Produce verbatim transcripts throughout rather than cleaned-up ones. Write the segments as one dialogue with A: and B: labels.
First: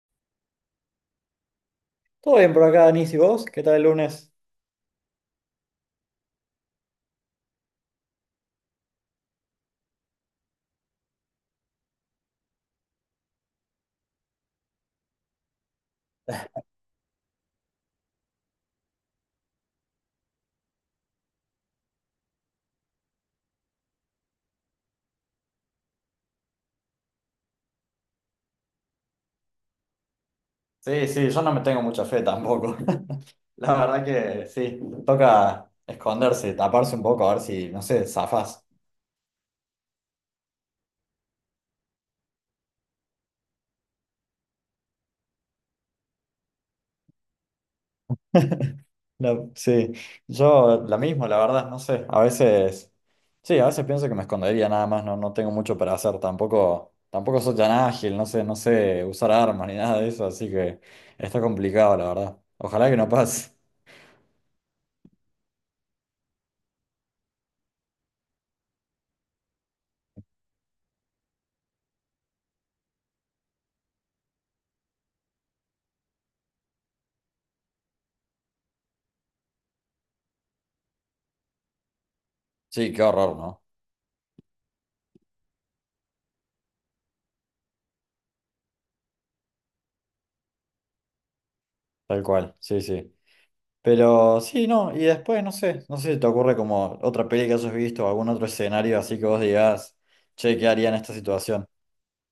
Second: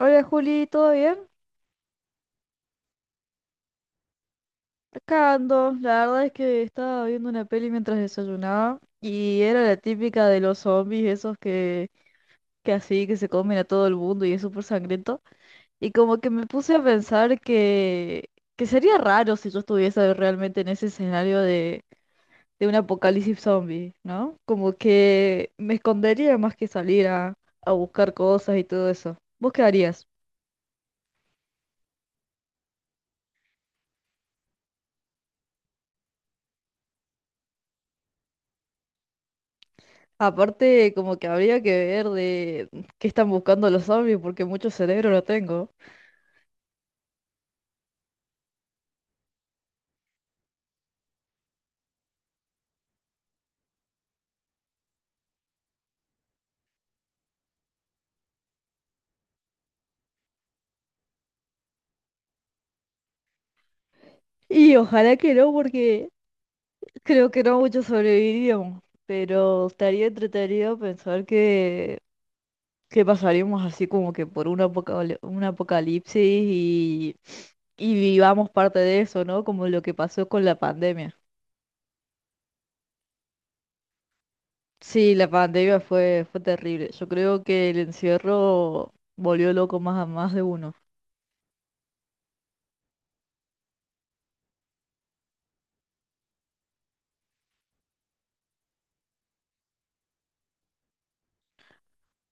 A: Hola Juli, ¿todo bien?
B: Todo bien por acá, Denis, ¿y vos? ¿Qué tal el lunes?
A: Acá ando. La verdad es que estaba viendo una peli mientras desayunaba y era la típica de los zombies, esos que, que así, que se comen a todo el mundo y es súper sangriento. Y como que me puse a pensar que, que sería raro si yo estuviese realmente en ese escenario de, de un apocalipsis zombie, ¿no? Como que me escondería más que salir a, a buscar cosas y todo eso. ¿Vos qué harías?
B: Sí, sí, yo no me tengo mucha fe tampoco. La verdad que sí, toca esconderse, taparse un poco, a ver si, no sé, zafás.
A: Aparte, como que habría que ver de qué están buscando los zombies, porque mucho cerebro no tengo.
B: No, sí, yo la mismo, la verdad, no sé. A veces, sí, a veces pienso que me escondería nada más, no, no tengo mucho para hacer, tampoco, tampoco soy tan ágil, no sé, no sé usar armas ni nada de eso, así que está complicado, la verdad. Ojalá que no pase.
A: Y ojalá que no, porque creo que no muchos sobreviviríamos. Pero estaría entretenido pensar que, que pasaríamos así como que por un apocal- un apocalipsis y, y vivamos parte de eso, ¿no? Como lo que pasó con la pandemia.
B: Sí, qué horror, ¿no?
A: Sí, la pandemia fue, fue terrible. Yo creo que el encierro volvió loco más a más de uno.
B: Tal cual, sí, sí. Pero sí, no, y después no sé, no sé si te ocurre como otra peli que hayas visto o algún otro escenario así que vos digas, che, ¿qué haría en esta situación?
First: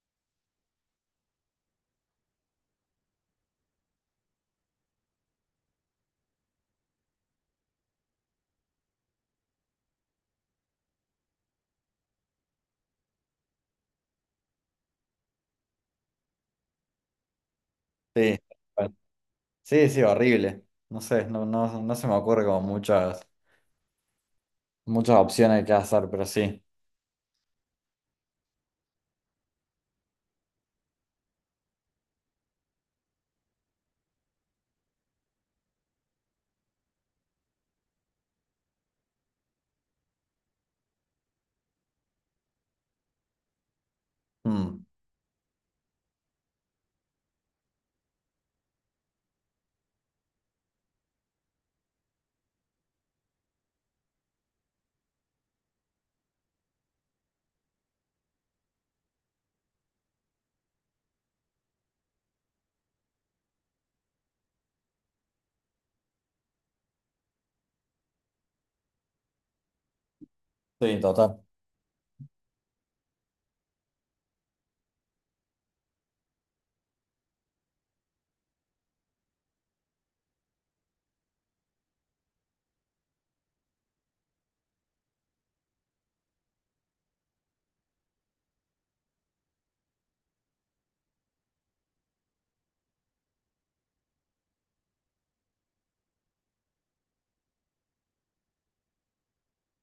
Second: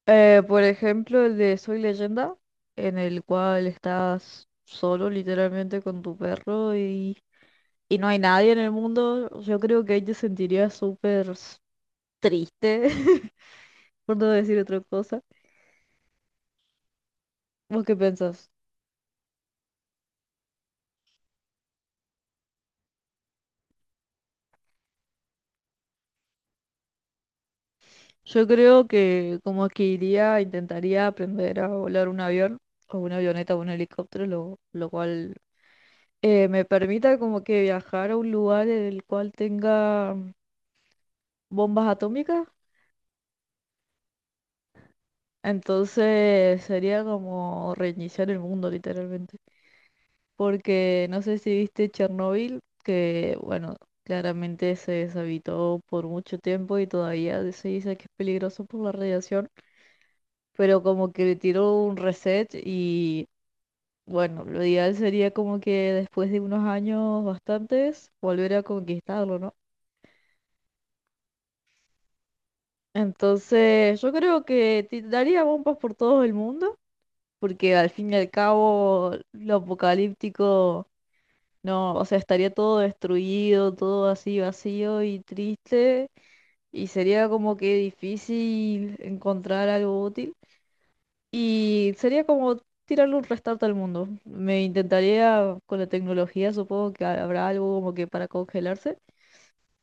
A: Eh, por ejemplo, el de Soy Leyenda, en el cual estás solo literalmente con tu perro y, y no hay nadie en el mundo, yo creo que ahí te sentirías súper s- triste, por no decir otra cosa. ¿Vos qué
B: Sí,
A: pensás?
B: bueno, sí, sí, horrible. No sé, no, no, no se me ocurre como muchas, muchas opciones que hacer, pero sí.
A: Yo creo que como que iría, intentaría aprender a volar un avión o una avioneta o un helicóptero, lo, lo cual eh, me permita como que viajar a un lugar en el cual tenga bombas atómicas.
B: Mm,
A: Entonces sería como reiniciar el mundo literalmente. Porque no sé si viste Chernobyl, que bueno, claramente se deshabitó por mucho tiempo y todavía se dice que es peligroso por la radiación, pero como que le tiró un reset y bueno, lo ideal sería como que después de unos años bastantes volver a conquistarlo, ¿no?
B: sí, total.
A: Entonces yo creo que ti- daría bombas por todo el mundo, porque al fin y al cabo lo apocalíptico. No, o sea, estaría todo destruido, todo así vacío y triste, y sería como que difícil encontrar algo útil, y sería como tirarle un restart al mundo. Me intentaría, con la tecnología supongo que habrá algo como que para congelarse,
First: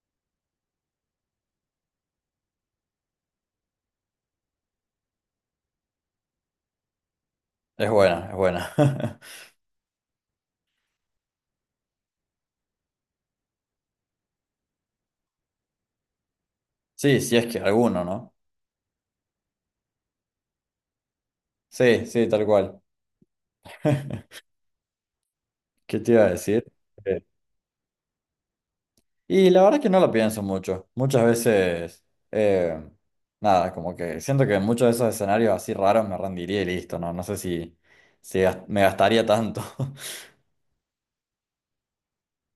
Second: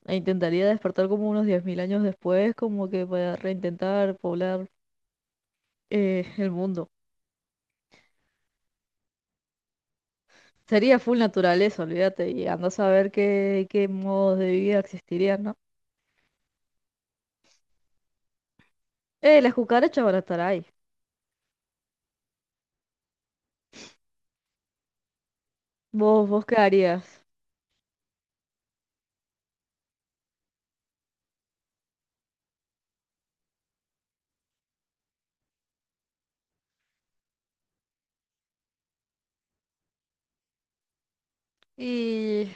A: e intentaría despertar como unos diez mil años después, como que para reintentar poblar eh, el mundo.
B: Es buena, es buena.
A: Sería full naturaleza, olvídate, y anda a saber qué, qué modos de vida existirían, ¿no?
B: Sí, sí es que alguno, ¿no?
A: Eh, las cucarachas van a estar ahí.
B: Sí, sí, tal cual. ¿Qué te iba
A: ¿Vos,
B: a
A: vos qué
B: decir? Eh,
A: harías?
B: Y la verdad que no lo pienso mucho. Muchas veces, eh, nada, como que siento que en muchos de esos escenarios así raros me rendiría y listo, ¿no? No sé si, si gas- me gastaría tanto.
A: Y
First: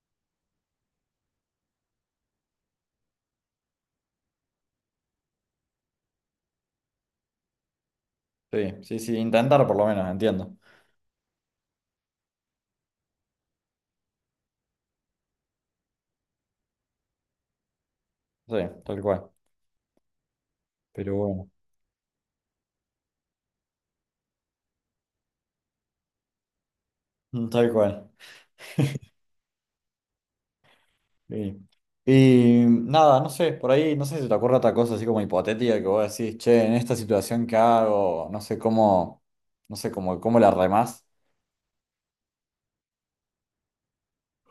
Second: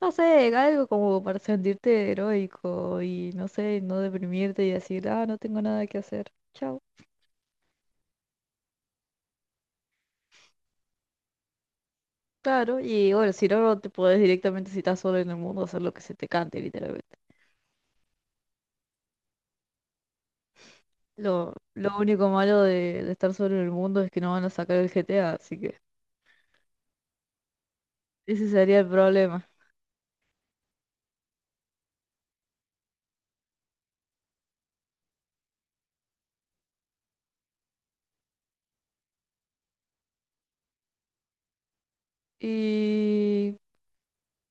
A: no sé, algo como para sentirte heroico y no sé, no deprimirte y decir, ah, no tengo nada que hacer. Chao.
B: Sí, sí, sí, intentar por lo menos, entiendo.
A: Claro, y bueno, si no, no te podés directamente, si estás solo en el mundo, hacer lo que se te cante, literalmente.
B: Sí, tal cual. Pero bueno,
A: Lo, lo único malo de, de estar solo en el mundo es que no van a sacar el G T A, así que
B: mm, tal cual.
A: ese sería el problema.
B: Sí. Y nada, no sé, por ahí, no sé si te ocurre otra cosa así como hipotética que vos decís, che, en esta situación que hago, no sé cómo, no sé cómo, cómo la remás.
A: Y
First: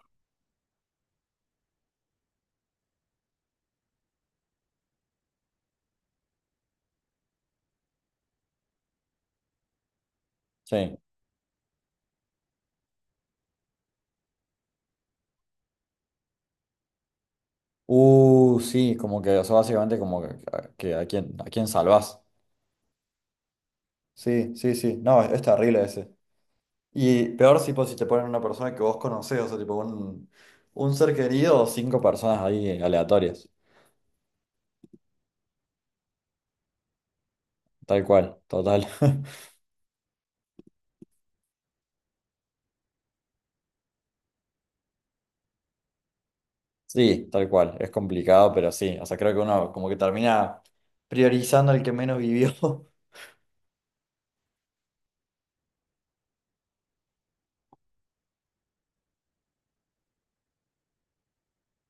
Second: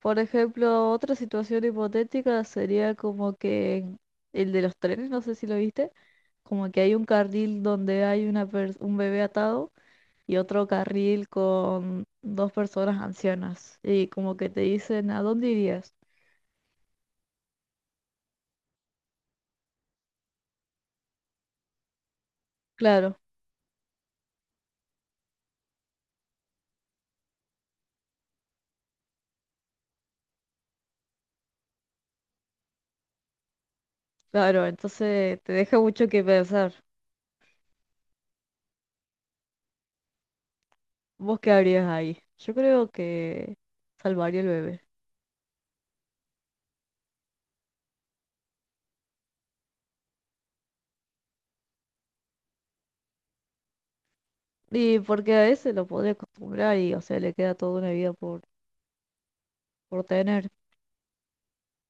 A: por ejemplo, otra situación hipotética sería como que el de los trenes, no sé si lo viste, como que hay un carril donde hay una pers- un bebé atado y otro
B: Sí.
A: carril con dos personas ancianas y como que te dicen, ¿a dónde irías?
B: Uh, sí, como que, o sea, básicamente como que, que a quién, a quién salvás.
A: Claro,
B: Sí, sí, sí. No, es, es terrible ese. Y peor si pues si te ponen una persona que vos conocés, o sea, tipo un, un ser querido o cinco personas ahí aleatorias.
A: claro, entonces te deja mucho que pensar.
B: Tal cual, total.
A: ¿Vos qué harías ahí? Yo creo que salvaría al bebé.
B: Sí, tal cual. Es complicado, pero sí. O sea, creo que uno como que termina priorizando al que menos vivió.
A: Y porque a ese lo podría acostumbrar y, o sea, le queda toda una vida por, por tener.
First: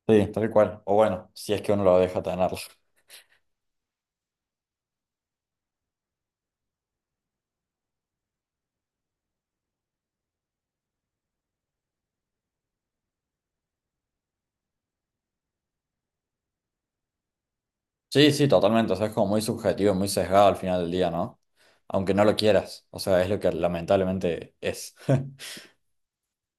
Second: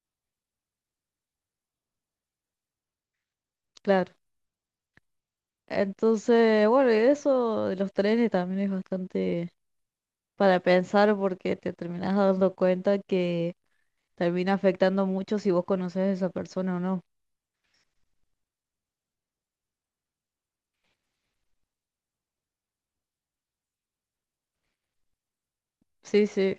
B: Sí, tal cual. O bueno, si es que uno lo deja tenerlo.
A: Claro. Entonces, bueno, y eso de los trenes también es bastante para pensar porque te terminas dando cuenta que termina afectando mucho si vos conoces a esa persona o no.
B: Sí, sí, totalmente. O sea, es como muy subjetivo, muy sesgado al final del día, ¿no? Aunque no lo quieras. O sea, es lo que lamentablemente es.
A: Sí, sí.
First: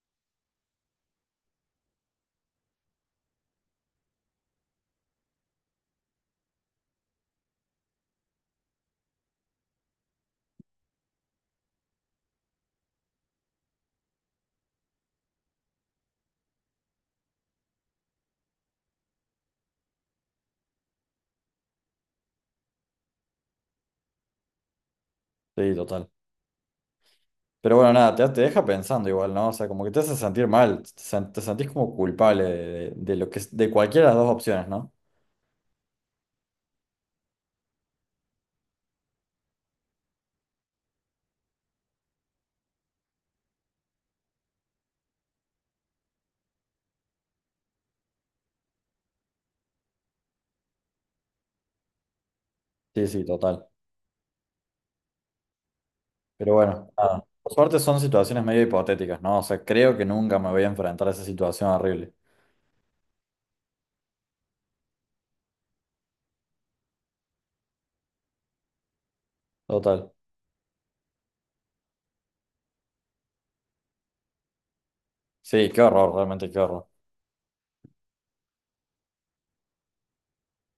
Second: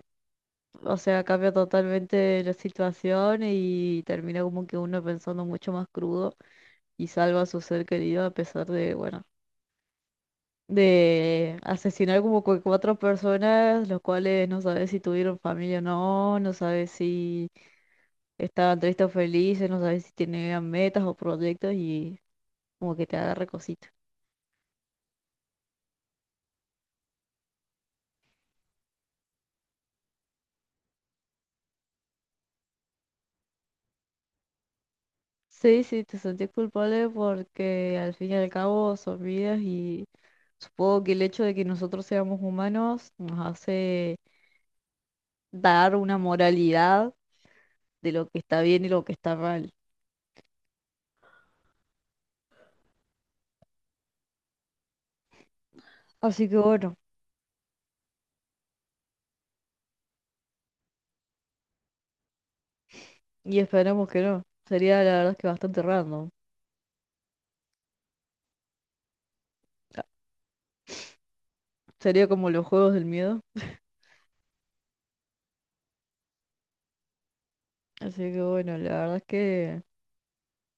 A: O sea, cambia totalmente la situación y termina como que uno pensando mucho más crudo y salva a su ser querido a pesar de, bueno, de asesinar como cu- cuatro personas, los cuales no sabes si tuvieron familia o no, no sabes si estaban tristes o felices, no sabes si tenían metas o proyectos y como que te agarra cosita.
B: Sí, total. Pero bueno, nada, te, te deja pensando igual, ¿no? O sea, como que te hace sentir mal, te, sen- te sentís como culpable de, de- de lo que, es- de cualquiera de las dos opciones, ¿no?
A: Sí, sí, te sentís culpable porque al fin y al cabo son vidas y supongo que el hecho de que nosotros seamos humanos nos hace dar una moralidad de lo que está bien y lo que está mal.
B: Sí, sí, total.
A: Así
B: Pero
A: que
B: bueno,
A: bueno,
B: nada. Por suerte son situaciones medio hipotéticas, ¿no? O sea, creo que nunca me voy a enfrentar a esa situación horrible.
A: y esperemos que no. Sería la verdad es que bastante random. Ah,
B: Total.
A: sería como los juegos del miedo.
B: Sí, qué horror, realmente qué horror.
A: Así que bueno, la verdad es que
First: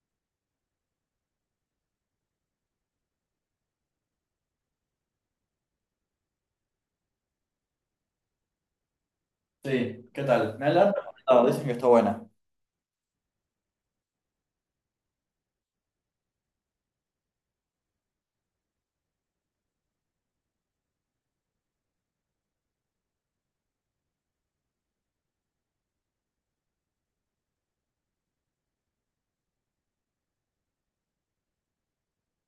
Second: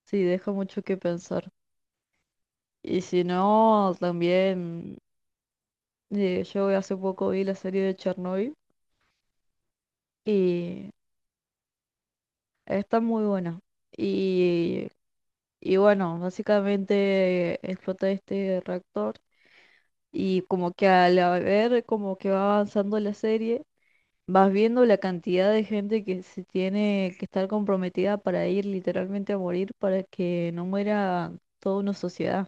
A: sí, deja mucho que pensar. Y si no, también eh, yo hace poco vi la serie de Chernobyl
B: Sí, ¿qué tal? Me
A: y
B: adelanto. No, dicen que está buena.
A: está muy buena. Y, y bueno, básicamente explota este reactor y como que al ver como que va avanzando la serie, vas viendo la cantidad de gente que se tiene que estar comprometida para ir literalmente a morir para que no muera toda una sociedad.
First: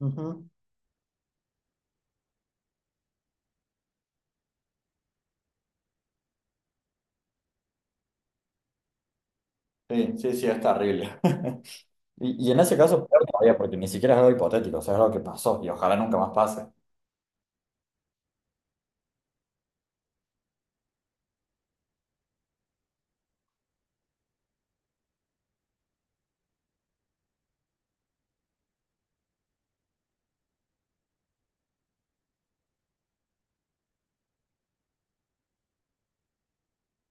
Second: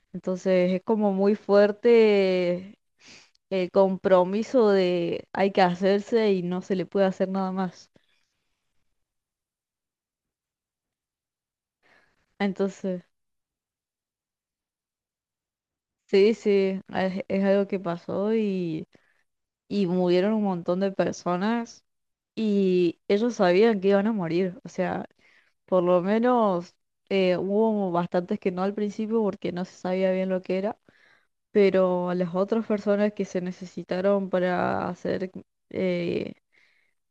B: Ujú.
A: Entonces es como muy fuerte el compromiso de hay que hacerse y no se le puede hacer nada más.
B: Sí, sí, sí, es terrible. Y, y en ese
A: Entonces,
B: caso, peor todavía, porque ni siquiera es algo hipotético, o sea, es algo que pasó y ojalá nunca más
A: sí,
B: pase.
A: sí, es, es algo que pasó y, y murieron un montón de personas y ellos sabían que iban a morir. O sea, por lo menos eh, hubo bastantes que no al principio porque no se sabía bien lo que era, pero a las otras personas que se necesitaron para hacer eh,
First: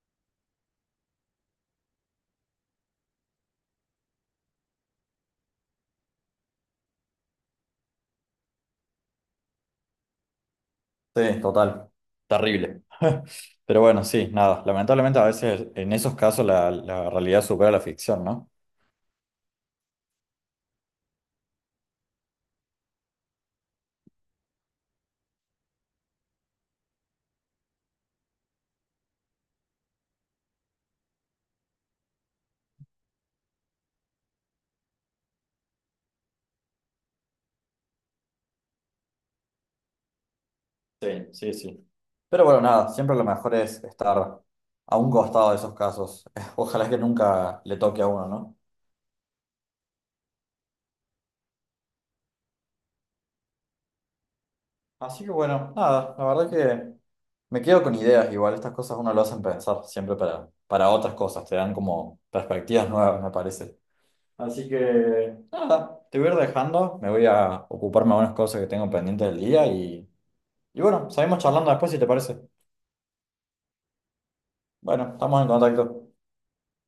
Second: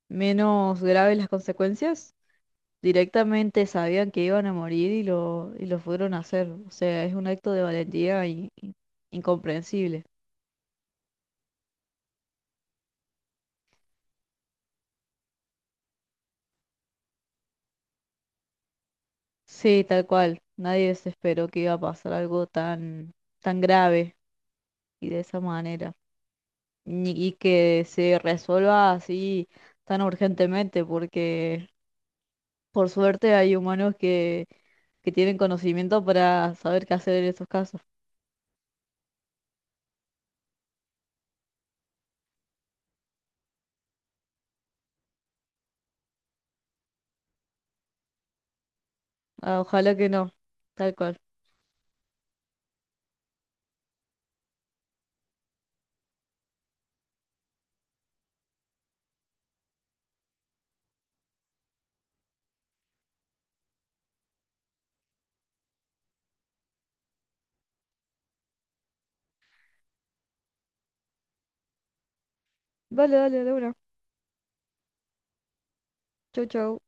A: menos graves las consecuencias. Directamente sabían que iban a morir y lo, y lo fueron a hacer. O sea, es un acto de valentía in- in- incomprensible.
B: Sí, total. Terrible. Pero bueno, sí, nada. Lamentablemente a veces en esos casos la, la realidad supera la ficción, ¿no?
A: Sí, tal cual. Nadie se esperó que iba a pasar algo tan, tan grave y de esa manera. Ni- Y que se resuelva así tan urgentemente, porque por suerte hay humanos que, que tienen conocimiento para saber qué hacer en estos casos.
B: Sí, sí, sí. Pero bueno, nada, siempre lo mejor es estar a un costado de esos casos. Ojalá que nunca le toque a uno, ¿no?
A: Ah, ojalá que no. Tal cual.
B: Así que bueno, nada, la verdad que me quedo con ideas, igual estas cosas uno lo hacen pensar siempre para, para otras cosas, te dan como perspectivas nuevas, me parece. Así que nada, te voy a ir dejando, me voy a ocuparme de unas cosas que tengo pendientes del día y, y bueno, seguimos charlando después si te parece.
A: Vale, dale, de una.
B: Bueno, estamos en contacto.
A: Chau, chau.